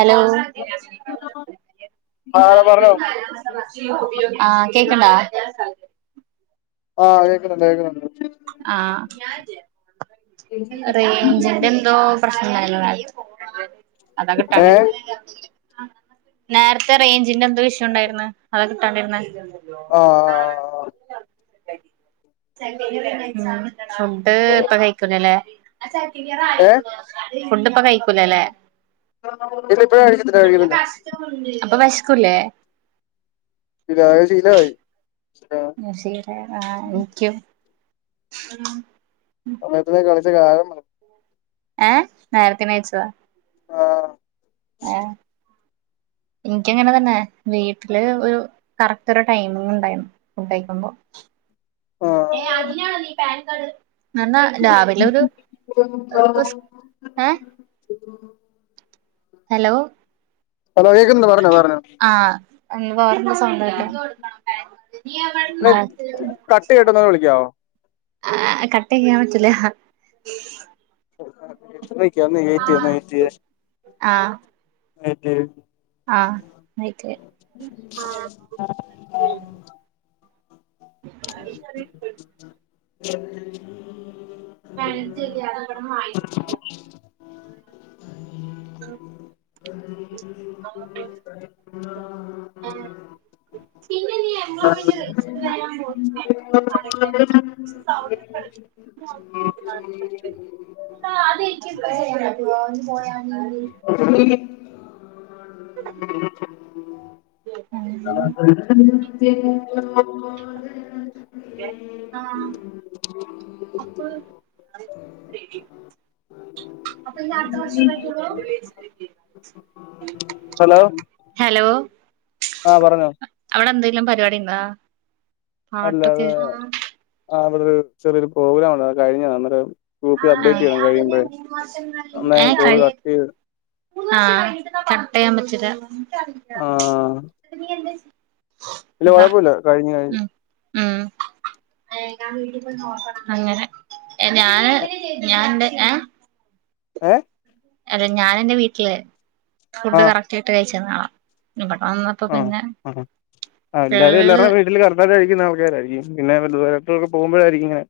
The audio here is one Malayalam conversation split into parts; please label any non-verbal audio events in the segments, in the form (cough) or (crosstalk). ഹലോ ആഹ് പറഞ്ഞോ ആഹ്കേക്ണ്ടാ ആഹ്കേക്കുണണ്ട്കേക്ന്ണ്ട് ആഹ് റേഞ്ചിന്റെന്തോ (unintelligible) അതാകിട്ടാഞ്ഞത് ഏഹ് നേരത്തെറേഞ്ചിന്റെന്തോഇഷ്യുണ്ടായിരുന്നുഅതാകിട്ടാണ്ടിര്ന്നെ ആഹ് (unintelligible) ഫുണ്ട്ഇപ്പൊകഴിക്കുലല്ലേ ഏഹ് ഫുഡ്ഇപ്പകഴിക്കൂലല്ലേ ഇല്ലഇപ്പകഴിക്കത്തില്ലകഴിക്കത്തില്ല അപ്പൊവെശ്ക്കുല്ലേ പിന്നായ്ശീലായി ആഹ്ശീലതായിക്കും സമയത്തിന്കഴിച്ചകാലംമ ഏഹ് നേരത്തിനയച്ചതാ ആഹ് ആഹ് ഇനക്ക്ങ്ങനെതന്നെവീട്ടില്ഒരു കറക്റ്റൊരുടൈമിംഗണ്ടായിരുന്നു ഫുഡെഴിക്കുമ്പോ ആഹ് ഏഹ്അതിനാണോഈപാൻ കാഡ് എന്നാരാവിലൊരുഇപ്പസ് ഹലോ ഹലോ കേകുന്ന്പറഞ്ഞോപറഞ്ഞോ ആഹ് (unintelligible) സ കട്ട് ചെയ്തിട്ടൊന്ന് വിളിക്കാവോ (unintelligible) ആഹ്കട്ടെയ്യാപറ്റൂല കൊന്ന്ഏറ്റിയെഏറ്റിയെഏറ്റിയെ ആഹ് നൈറ്റേ ആഹ് (unintelligible) (unintelligible) (unintelligible) അഹ് (unintelligible) പിന്നെനീയേ (unintelligible) (unintelligible) പോയാല് (unintelligible) (unintelligible) അയ്ന് (unintelligible) ആഹ് അപ്പ് (unintelligible) അപ്പഞ്ഞ് അടുത്ത വർഷേ പറ്റൊള്ളു. ഹലോ ഹലോ ആഹ് പറഞ്ഞോ അവിടെന്തേലും പരിപാടിണ്ടാ? അല്ല അത് ആഹ് ഇവിടൊരു ചെറിയൊരു പ്രോഗ്രാംണ്ടായി അത് കഴിഞ്ഞതാ അന്നേരം ഗൂപ്പില് ആ അപ്ഡേറ്റെയ്യണം കഴിയുമ്പഴേ അന്നാ ഞാൻ കോള് കട്ടേയ്ത് ആഹ് കട്ടെയ്യാൻ പറ്റില്ല. ആ ന്നട്ട് നീയെന്താ ചെ ഇല്ല കൊയപ്പൂല്ല കഴ്ഞ്, കഴ്ഞ്ഞ്. ഉം ഉം അങ്ങനെ എഞാന് ഞാന്റെ ഏഹ് ഏഹ് അല്ല ഞാൻ എന്റെ വീട്ടില് ഫുഡ് ആഹ് കറെക്റ്റായ്ട്ട് കഴ്ച്ചിരുന്നാളാ. ഇവടെവന്ന് ആഹ്, ആഹ് ആഹ് എല്ലാരും എല്ലാവർടെം വീട്ടില് കറ ക്ഷ്ണം കഴിക്കുന്ന ആൾക്കാരായിരിക്കും പിന്നെ (unintelligible) പോകുമ്പോഴായിരിക്കും ഇങ്ങനെ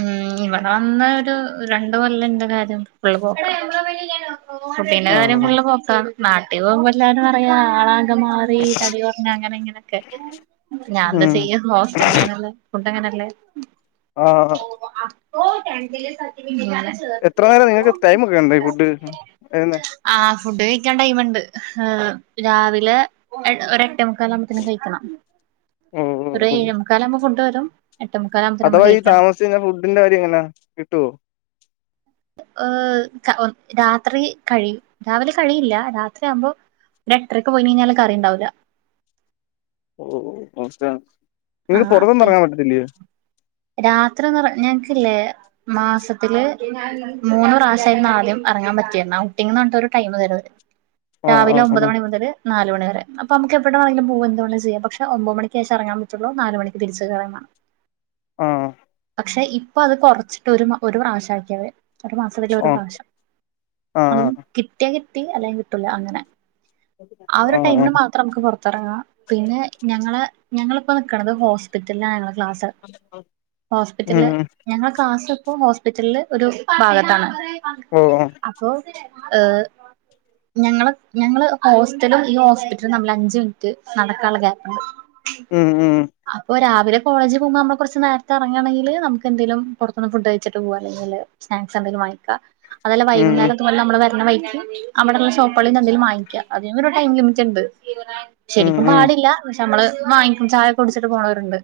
ഉം ഇവടെവന്ന് ഒരു രണ്ട്കൊല്ലം ന്റെ കാര്യം ഫുള്ള്പോക്കാ. ഫുഡിന്റെകാര്യം ആഹ് ഫുള്ള്പോക്കാ. നാട്ടി പോകുമ്പോ എല്ലാരും പറയാ ആളാ ക മാറി തടികൊർഞ് അങ്ങനെ ഇങ്ങനൊക്കെ. ഞാൻന്താ ഉം ചെയ്യ ഹോസ്റ്റൽ അങ്ങനല്ലെ. ഫുഡങ്ങനല്ലേ? ആണ്. ങ്ങനെ എത്ര നേരാ നിങ്ങക്ക് ടൈമ് ഒക്കെഇണ്ടോ ഈ ഫുഡ് (unintelligible) ന്നെ? ആഹ് ഫുഡ് കഴിക്കാൻ ടൈമ്ണ്ട്. ഏഹ് രാവിലെ എ ഒരെട്ടേ മു ക്കാലാവുമ്പത്തിനും കഴ്ക്കണം. ഓഹ് ഓഹ് ഒര് ഓഹ് ഏഴെ മുക്കാലാവുമ്പം ഫുഡ് വരും എട്ടേ മുക്കാലാ അഥവാ ഈ താമസിച്ചയ്ഞ്ഞ ഫുഡിന്റെ കാര്യം എങ്ങനാ, കിട്ടുവോ? ഏഹ് ക രാത്രി കഴിയും. രാവിലെ കഴിയില്ല. രാത്രി ആവുമ്പോ ഒരെട്ട്രെക്ക് പോയി കഴ്ഞ്ഞാൽ കറിണ്ടാവൂല. ഓഹോ അവസ്ഥയാണ്. ആഹ് അപ്പെയ്, രാത്രി ഒന്നുംറ ഞങ് ക്ക്ല്ലെ മാസത്തില് മൂന്ന് പ്രാവശ്യായിരുന്നു ആദ്യം അറങ്ങാൻ പറ്റിയിര്ന്നത്. ഔട്ടിങ് ന്ന് പർഞ്ഞിട്ട് ഒരു ടൈമ് തെരു അവര്. ആഹ് രാവിലെ ഒമ്പത് ആഹ് മണി മുതല് നാല് മണിവരെ. അപ്പ മ്മക്ക് എവിടെ വേണെങ്കിലും പോവാം എന്തുവേണേലും ചെയ്യാം. പക്ഷെ ഒമ്പത് മണിക് ശേഷം എറങ്ങാൻ പ റ്റൊള്ളു നാല് മണിക്ക് തിരിച്ച് കേറേം വാണം. ആഹ് പക്ഷെ ഇപ്പ അത് കൊറച്ചിട്ട് ഒരു ഒരു മ പ്രാവിശ്യാക്കി അവര്. ഒരു മാസത്തില് ഒരു ആഹ് പ്രാവശ്യം. അതും ആഹ് കിട്ടിയാ കിട്ടി അല്ലെങ്കി കിട്ടൂല അങ്ങനെ. ആ ആഹ് ഒരു ആഹ് ടൈമിന് ആഹ് മാത്രം നമുക്ക് പൊർത്തിറങ്ങാ. പിന്നെ ഞങ്ങളെ ഞങ്ങള് ഇ പ്പം നിക്ക്ണത് ഹോസ്പിറ്റലിലാ ഞങ്ങളെ ക്ലാസ്. ഉം ഹോസ്പിറ്റൽല് ഉം ഞങ്ങളെ ക്ലാസ്സിപ്പോ ഹോസ്പിറ്റൽല് ഒരു ഭാഗത്താണ്. ഓഹ് ഹെ അപ്പൊ ഏഹ് ഞങ്ങള് ഞങ്ങള് ഹോസ്റ്റലും ഈ ഹോസ്പിറ്റലുംതമ്മില് അഞ്ച്മിനിറ്റ് നടക്കാനുള്ള ക്യാപ്പുണ്ട്. ഉം, ഉം അപ്പൊ രാവിലെ കോളജ് പോകുമ്പോ ന്നമ്മ കൊർച്ച് നേര്ത്തെ അറങ്ങാണെങ്കില് ന്നമുക്ക് എന്തെങ്കെലും പുറത്തുന്ന്ഫുഡ് കഴിച്ചിട്ട് പോവാ അല്ലെങ്കില്. സ്നാക്സ് എന്തെങ്കിലും വങ്ങിക്ക അതെല്ല ഉം വൈകുന്നേരം നമ്മള് വരണ വയ്ക്ക് അവിടെള്ള ഷോപ്പുകളിൽ നിന്ന് എന്തെലും വാങ്ങിക്ക അതിന് ഒരു ടൈംമ് ലിമിറ്റ്ഇണ്ട്. ഉം ശരിക്കും ഉം പാടില്ല പക്ഷെ അമ്മള് വാങ്ങിക്കും ചായൊക്കെ കുടിച്ചിട്ട് പോണോരുണ്ട്.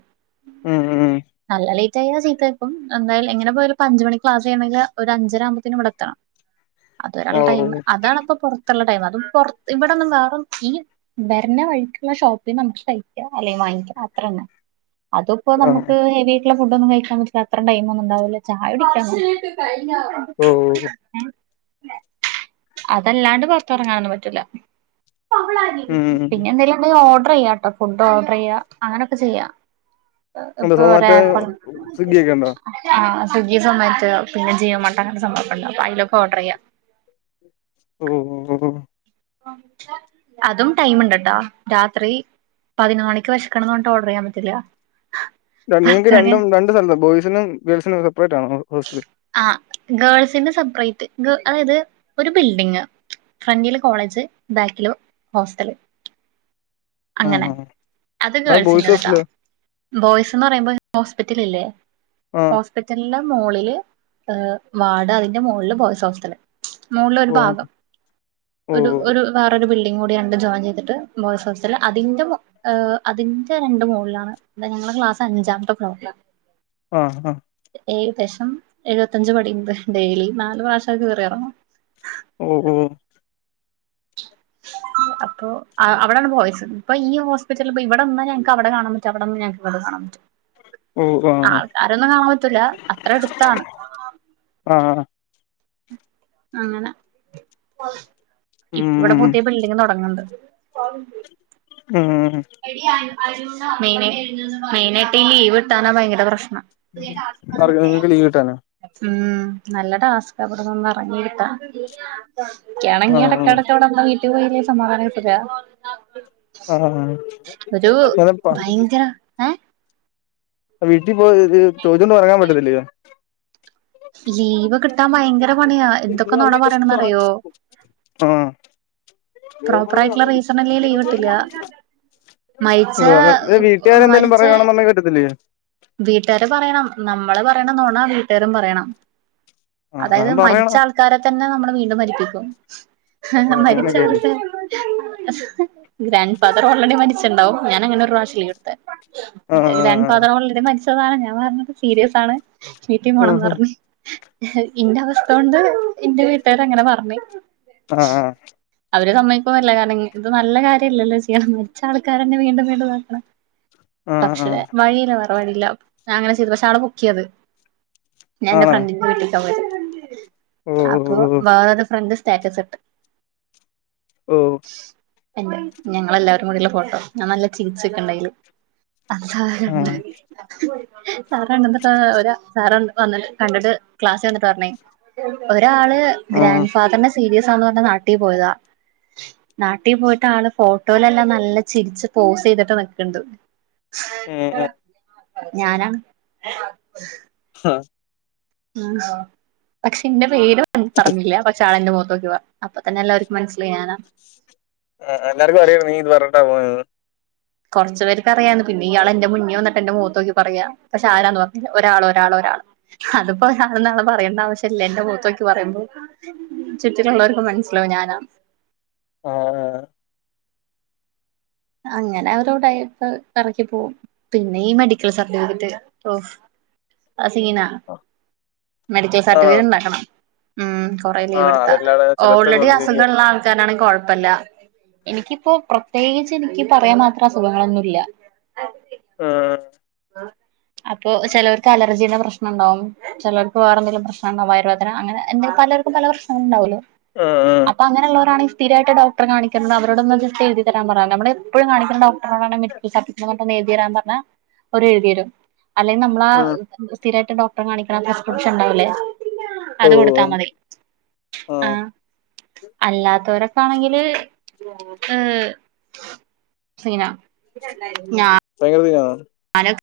ഉം, ഉം ന്നല്ല ലേയ്റ്റ്ആയാ ചീത്തേക്കും എന്തായാലും എങ്ങനെപോയാലും ഒരു പഞ്ച്മണിക്ക് ക്ലാസ് കയ്യുമെങ്കിൽ ഒര് അഞ്ചരആവുമ്പോത്തിനും ഇവടെ എത്തണം. അത് വെരെയുള്ള ടൈമ് ഓഹ് അതാണ്പ്പൊ പൊർത്തുള്ള ടൈമ് അതും പൊർ ഇവിടൊന്നും വേറൊന്നും ഈ വെര്ന വഴ്ക്കുള്ള ഷോപ്പിന്ന് ന്നമുക്ക് കയ്ക്കാം അല്ലെങ്കി വാങ്ങിക്കാം. അത്രന്നെ അതുപ്പോ ഓഹ് ഞമ്മക്ക് ഹെവി ഫുഡൊന്നും കഴിക്കാൻ പറ്റില്ല അത്രടൈമൊന്നുംണ്ടാവില്ല ചായ കുടിക്കാ. ഓഹ് എഹ് അതല്ലാണ്ട് പൊർത്തർങ്ങാനൊന്നും പറ്റൂല ഉം ഉം പിന്നെ എന്തെലും ഫുഡ് ഓർഡർ ചെയ്യാട്ടോ ഫുഡ്ഓർഡർ ചെയ്യ അങ്ങനെയൊക്കെചെയ്യ. എന്താ ഒകെ ഒരു സൊമാറ്റോ ആപ്പ് ആണ് സ്വിഗ്ഗി ഒക്കെ ഉണ്ടോ ആഹ സ്വിഗ്ഗി സൊമാറ്റോ പിന്ന ജിയോട്ടൺ അങ്ങന സംഭവംണ്ട് അപ്പ അതിലൊക്കെ ഓർഡർ ചെയ്യാം. ഓഓ അതും ടൈം ഉണ്ടട്ടാ രാത്രി പതിനൊന്ന് മണിക്ക് വിശക്കണ് എന്ന് പറഞ്ഞിട്ട് ഓർഡർ ചെയാൻ പറ്റില്ല പെണ്ണുങ്ങൾക്ക് പത്ത് മണി രണ്ടും രണ്ട് സ്ഥലത്ത ബോയ്സിനും ഗേൾസിനും സെപ്പറേറ്റ് ആണോ ഹോസ്റ്റൽ ആ ഗേൾസിന്റെ സെപ്പറേറ്റ് അതായത് ഒരു ബിൽഡിങ് ഫ്രണ്ടില് കോളേജ് ബാക്കില് ഹോസ്റ്റല് ആ അങ്ങനെ ആ അത് ആ ഗേൾസിൻ്റെ ബോയ്സ് ത് കേട്ടാ ഹോസ്റ്റല് ബോയ്സ് എന്ന് പറയുമ്പോ ഹോസ്പിറ്റൽ ഇല്ലേ ആ കിച്ചണിൻ്റെ മുകളിൽ ഹ് വാട് അതിന്റെ മോളിൽ ബോയ്സ് ഹോസ്റ്റൽ മുകളില ഒരു ഓ ഭാഗം ഓ ഒരു ഒരു വേറൊരു ബിൽഡിങ് കൂടി ഉണ്ട് ജോയിൻ ചെയ്തിട്ട് ബോയ്സ് ഹോസ്റ്റൽ അതിന്റ മു ഏഹ് അതിന്റെ രണ്ടു മുകളിലാണ് എ ഞങ്ങളെ ക്ലാസ് അഞ്ചാമത്തെഫ്ലോർ ആണ് ആഹ ആ ഏകദേശം എഴുപത്തഞ്ച് പടിയണ്ട് ഡെയിലി നാല് പ്രാവശ്യം അത് കയറി ഇറങ്ങണം. ഓ ഓ (unintelligible) അപ്പൊ അവിടൊണ് ബോയസ് ഇപ്പൊ ഈ ഹോസ്പിറ്റല ഇവിടെന്നാ ഞക്ക് അവിടെ കാണൻ പറ്റും അവിടെന്ന് ഞക്ക് ഇവിടെ കാണാൻ പറ്റും. ഓ ആ ആൾക്കാരൊന്നും കാണാൻ പറ്റില്ല അത്ര അടുത്താണ്. ആഹ അങ്ങനെ ഇപ്പ ഇവിടെ ഉം പുതിയ ബിൽഡിങ് തുടങ്ങണ്ട് ഉം മെയിന മെയിനായിട്ട് ഈ ലീവ് കിട്ടാനാ ഭയങ്കര പ്രശ്നം ആർക് നിങ്ങക്ക് ലീവ് കിട്ടാനോ ഉം നല്ല ടാസ്ക് ഇവിടന്ന് ഒന്ന് ഇറങ്ങി കിട്ടാൻ ആ ഇക്ക്യാനെങ്കിൽ ഇടക്കടക്കവിടെന്ന വീട്ട പോയിലേ സമാധാനം കിട്ടില്ല ആഹ് ഒരു ഭയങ്കര ഏ വീട്ടിൽ പോയി ചോദിച്ചോണ്ട് എറങ്ങൻ പറ്റത്തില്ലോ ലീവ് കിട്ടാൻ ഭയങ്കര പണിയാ എന്തൊക്കെ നോണ പറയണന്ന്റിയോ ആഹ പ്രോപ്പർ ആയിട്ടുള്ള റീസൺ ഇല്ലേല് ലീവ് കിട്ടില്ല മരിച്ച ഓ അത് ഉപ്പ വീട്ടുകാര് എന്തേലും മരിച്ച പറയുവാണെന്നുണ്ടെങ്കി പറ്റത്തില്ലയോ വീട്ടുകാര് പറയണം നമ്മള് പറയണനൊണ വീട്ടുകാരും പറയണം ആ അതായത് അതാവുമ്പോ മരിച്ച പറയണം ആൾക്കാരെ തന്നെ നമ്മള് വീണ്ടും മരിപ്പിക്കും ഓ ആ അങ്ങനൊക്കെയല്ലേ മരിച്ചആൾക്കാരെ ഗ്രാൻഡ് ഫാദർ ഓൾറെഡി മരിച്ചിണ്ടാവും ഞാൻ അങ്ങനെ ഒരു പ്രാവശ്യം ലീവ് എടുത്തേ ആ ആ ഗ്രാൻഡ് ആ ഫാദർ ആൾറെഡി മരിച്ചതാണ് ഞാൻ പറഞ്ഞത് സീരിയസ് ആണ് വീട്ടിപോണംന്ന് പറഞ്ഞ ഇന്റെ അവസ്ഥ കൊണ്ട് ഇന്റെ വീട്ടുകാര് അങ്ങനെ പറഞ്ഞ് ആ അവര് സമ്മതിക്കോല്ല കാരണം ഇത് നല്ല കാര്യല്ലല്ലോ ചെയ്യണ് മരിച്ച ആൾക്കാരന്നെ വീണ്ടും വീണ്ടും ഇത്ക്കണ് ആ ആ ആ പക്ഷേ വഴിയില്ല വേറെ വഴിയില്ല ഞ അങ്ങനെ ചെയ്ത് പക്ഷെ ആളത് പൊക്കിയത് ഞാ എന്റെ ആണോ ഫ്രണ്ടിന്റെ വീട്ടിക്ക് പോയത്‌ ഓ അപ്പൊ വേറരു ഫ്രണ്ട് സ്റ്റാറ്റസ് ഇട്ട് ഉം എന്റെ ഞങ്ങളെല്ലാരും കൂടിള്ള ഫോട്ടോ ഞാൻ നല്ല ചരിച്ച്ക്ക്ണ്ടയില് ആ സാറണ്ട്ട്ട ഒരാ സാറ വന്നിട്ട് കണ്ടിട്ട് ക്ലാസ് വന്നിട്ട് പറഞ്ഞേ ഒരാള് ആഹ് ഗ്രാൻ് ഫാദറിന്ന് സീരിയസാന്ന് പറഞ്ഞ് നാട്ടി പോയതാ നാട്ടീ പോയിട്ട് ആള് ഫോട്ടോയിലെല്ലാം നല്ല ചിരിച്ച് പോസ് ചെയ്തിട്ട് നിക്ക്ണ്ട് ഉം ഉം ഞാനാ ഹ്ം ഉം, പക്ഷെ എന്റെ പേര് പറഞ്ഞില്ല, പക്ഷേ ആളെന്റെ മുഖത്ത് നോക്കി പറഞ്ഞു. അപ്പൊ തന്നെ എല്ലാർക്കും മനസിലായി ഞാനാന്ന് ആ എല്ലാർക്കും അറിയാം നീ ഇത് പറഞ്ഞട്ടാ പോയേന്ന് കുറച്ചു പേർക്ക് അറിയാ പിന്നെ ഇയാള് എന്റെ മുന്നി വന്ന് എന്റെ മുഖത്തോക്കി പറയാ പക്ഷെ ആരാന്ന് പറഞ്ഞില്ല ഒരാള് ഒരാള്, ഒരാള് അത്പ്പോഇന്നാളാന്ന് പറയേണ്ട ആവശ്യമില്ല എന്റെ മുഖത്ത് നോക്കി പറയുമ്പോ ചുറ്റിലുള്ളവർക്ക് മനസ്സിലാവും ഞാനാന് ആ ആ അങ്ങനെ ഓരോ ഉടായിപ്പ് ഇറക്കി പോകും പിന്നെ ഈ മെഡിക്കൽ സർട്ടിഫിക്കറ്റ് ഒഫ് അത് സീനാ മെഡിക്കൽ ആണോ സർട്ടിഫിക്കറ്റ്ണ്ടാക്കണം ഉം, കൊറെ ലീവ് ആഹ് എടുത്താ അതെല്ലാടെ ചിലയിടത്തൊക്കെ ഓൾറെഡി ഉണ്ട് ശരിയാ അസുഖള്ള ആൾക്കാരാണെങ്കിൽ കൊഴപ്പില്ലാ എനിക്കിപ്പോ പ്രത്യേകിച്ച് എനിക്ക് പറയാൻ മാത്രം അസുഖങ്ങളൊന്നുമില്ല. ഉം അപ്പൊ ചിലർക്ക് അലർജിയുടെ പ്രശ്നം ഉണ്ടാവും ചിലർക്ക് വേറെന്തങ്കിലും പ്രശ്നം ഇണ്ടാവും വയർവേദന അങ്ങനെ എന്തെങ്കിലും പലർക്കും പല പ്രശ്നങ്ങളും ഉണ്ടാവല്ലോ ഉം അപ്പൊ അങ്ങനെളളവരാണെ സ്ഥിരായിട്ട് ഡോക്ടർ കാണിക്കുന്നുണ്ട് അവരോടൊന്ന്ന് എഴുതി തരാൻ പറ, നമ്മള് എപ്പോഴും കാണിക്കുണഡോക്ടറോട (unintelligible) സർട്ടിക്കററിനായിഎഴുതിതരാൻ പറഞ്ഞാൽ അവര് എഴുതിരും അല്ലെങ്കിൽ നമ്മള ഉം ആ സ്ഥിരായിട്ട് ഡോക് ടറെ കാണിക്കണ പ്രസ്ക്രിപ്ഷൻ ഇണ്ടാവൂല്ലേ ഓ അത് കൊടുത്താ മതി ആഹ് ആഹ അല്ലാത്തരൊക്കൊണെങ്കില് ഏ (unintelligible) സീനാ ആ ഭയങ്കര ഒരു ഇതാണ് അനക്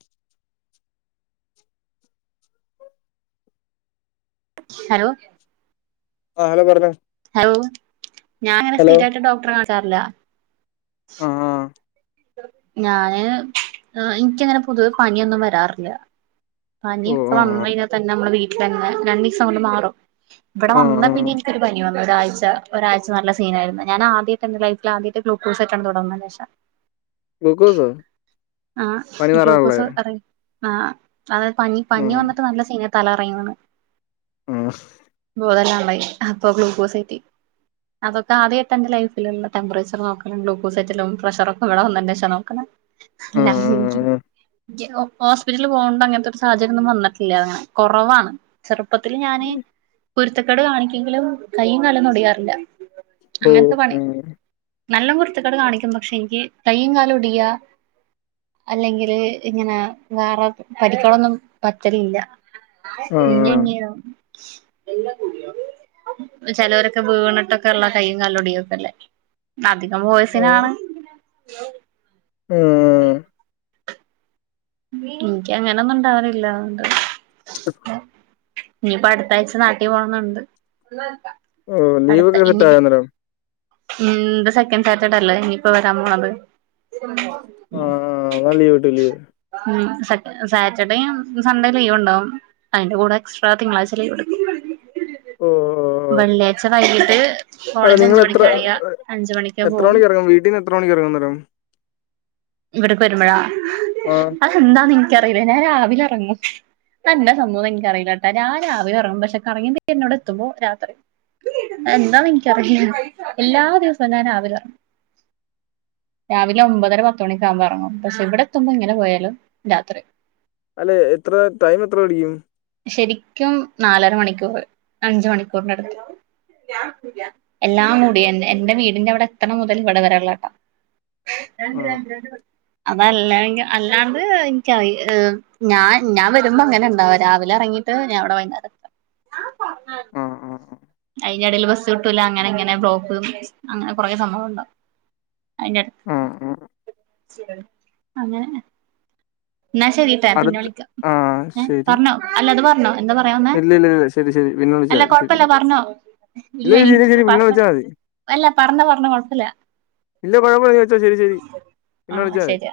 ഹലോ ആരാ പറഞ്ഞ ഹലോ ഞാൻ അങ്ങനെ സ്ഥിരായിട്ട് ഡോക്ടറെ കാട്ടാറില്ല ആഹ് ഞാന് എനിക്കങ്ങനെ പൊതുവെ പനിയൊന്നും വരാറില്ല ഓ പനിയൊക്കെ ആഹ് വന്ന് കഴിഞ്ഞ തന്നെ നമ്മുടെ വീട്ടിൽ തന്നെ രണ്ടു ദിവസം കൊണ്ട് മാറും ഇവിടെ ആഹ് ആഹ് വന്നാ ആഹ് പിന്നെ എനിക്കൊരു പനി വന്നു ഒരാഴ്ച്ച, ഒരാഴ്ച നല്ല സീനായിരുന്നു ഞാൻ ആദ്യമായിട്ട് എന്റെ ലൈഫിൽ ആദ്യമായിട്ടാണ് ഗ്ലൂകോസ്ആയിട്ടാണ്ഇവിടെ വന്നെ ഗ്ലൂക്കോസ് ആഹ്, ഗ്ലൂക്കോസ് ആ അതായത് പനി പനി ഉം വന്നിട്ട് നല്ല സീന തല കറങ്ങി വീണ്. ആഹ് അതല്ല ഉള്ളായി അപ്പൊ ഗ്ലൂക്കോസ്സ് കേറ്റി അതൊക്കെ ആദ്യായിട്ട ലൈഫിൽ ടെമ്പറേച്ചർ നോക്കണം ഗ്ലൂക്കോസൈറ്റിലും പ്രഷറൊക്കെ ഇവിടെ വന്ന ശേഷ നോക്കണേ. ഉം (unintelligible) ഹോസ്പിറ്റല് പോകണ്ട് അങ്ങനത്തെ ഒരു സാഹചര്യം ഒന്നും വന്നിട്ടില്ല അങ്ങനെ കുറവാണ് ചെറുപ്പത്തിൽ ഞാന് ഉം കുരുത്തക്കേട് കാണിക്കുമെങ്കിലും കൈയും കാലും ഒന്നും ഒടിയാറില്ല ഓ അങ്ങനത്തെ പണി ഉം നല്ല കുരുത്തകേട് കാണിക്കും പക്ഷെ എനിക്ക് കയ്യും, കാലും. ഒടിയാ അല്ലെങ്കില് ഇങ്ങനെ വേറെ പരിക്കളൊന്നും പറ്റലില്ല ആഹ് (unintelligible) ചിലവരൊക്കെ വീണിട്ടൊക്കെ ഉള്ള കൈയും കല്ലോടിയും ഒക്കെ അല്ലേ അധികം ബോയിസിനാണ് ഉം ഉം അ എനിക്കങ്ങനൊന്നുംണ്ടാവാറില്ല അതുകൊണ്ട് (unintelligible) ഇനിയിപ്പോ അടുത്താഴ്ച നാട്ടിൽ പോണുന്നുണ്ട് ഓ അടുത്ത ലീവൊക്കെ സെറ്റ് ഇനു ആയോ അന്നേരം ഉം ഇത് സെക്കൻഡ് സ്റ്റാറ്റർഡ അല്ല ഇനിയിപ്പോ വരാൻ പോണത്. ആഹ് നാ ലീവട്ടൂലെയോ. ഉം സാറ്റർഡേയും സൺഡേയും ലീവ് ഉണ്ടാവും അതിന്റെ കൂടെ എക്സ്ട്രാ തിങ്കളാഴ്ച ലീവ് എടുക്കും. ഓ ഓഹ് വെള്ളിയാഴ്ച വൈകിട്ട് കോളേജ് അഞ്ച് മണിക്ക കഴിയ അഞ്ച് മണിക് പോവും. വീട്ടിന്. എത്ര മണിക്കൂർ നേരം ഇവിടക്ക് വരുമ്പോളാ. ആഹ്. എന്താന്ന് എനിക്കറിയില്ല ഞാൻ രാവിലെ ഇറങ്ങും. എന്ന സംഭവന്ന് എനിക്കറിയില്ലട്ടാ ഞാൻ രാവിലെ ഇറങ്ങും പക്ഷെ കറങ്ങി അവിടെ എത്തുമ്പോ രാത്രി. എന്താന് എനിക്കറില്ല എല്ലാ ദിവസവും ഞാൻ രാവില. രാവിലെ ഒമ്പതര പത്തുമണിക്ക ആവുമ്പോറങ്ങും പക്ഷെ ഇവിടെ എത്തുമ്പോ എങ്ങനെ പോയാലും രാത്രി. അല്ലെ എത്ര ടൈം എത്ര പിടിക്കും. ശരിക്കും നാലര മണിക്കൂർ അഞ്ച് മണിക്കൂറിന്റെ അടുത്ത്. എല്ലാം കൂടി ആ എൻറെ വീടിന്റെ അവിടെ എതണ മുതൽ ഇവിടെ വരുള്ളാട്ടോ. രണ്ട് രണ്ട് രണ്ട്. അതല്ല അല്ലാണ്ട് എനിക്കറി ഞാൻ ഞാൻ വരുമ്പോ അങ്ങനെ ഉണ്ടാവ രാവിലെ. ഇറങ്ങിട്ട് ഞാ ഇവിടെ വൈനാരം. ആ ആ അയിന്റടിയിൽ ബസ് കിട്ടൂല അങ്ങനെ ഇങ്ങെ ബ്ലോക്ക് അങ്ങനെ കുറേ സംഭവം ഉണ്ടാവും. ആ ആ അയിന്റടുത്ത് അങ്ങനെ. എന്നാ ശരിയട്ടാ പിന്നെ അടുത്ത് വിളിക്കാം ആ ഏഹ് ശരി. പറഞ്ഞോ അല്ലത് പറഞ്ഞോ. എന്താ പറയാൻ ഇല്ല ഇല്ല ഇല്ല ശരി ശരി പിന്നെ വിളിച്ചാ വന്നെഅല്ല മതി ശരി. കൊഴപ്പല്ല ശരി. പറഞ്ഞോ. ഇല്ല ഇല്ലനി ശരി ശരി പിന്നെ പറഞ്ഞ വിളിച്ചാ മതി. അല്ല പറഞ്ഞോ പറഞ്ഞോ കൊഴപ്പില്ല. ഇല്ല കുഴപ്പല്ല എ വെച്ചാ ശരി ശരി പിന്നെ ആ വിളിച്ചാ മതി ശരി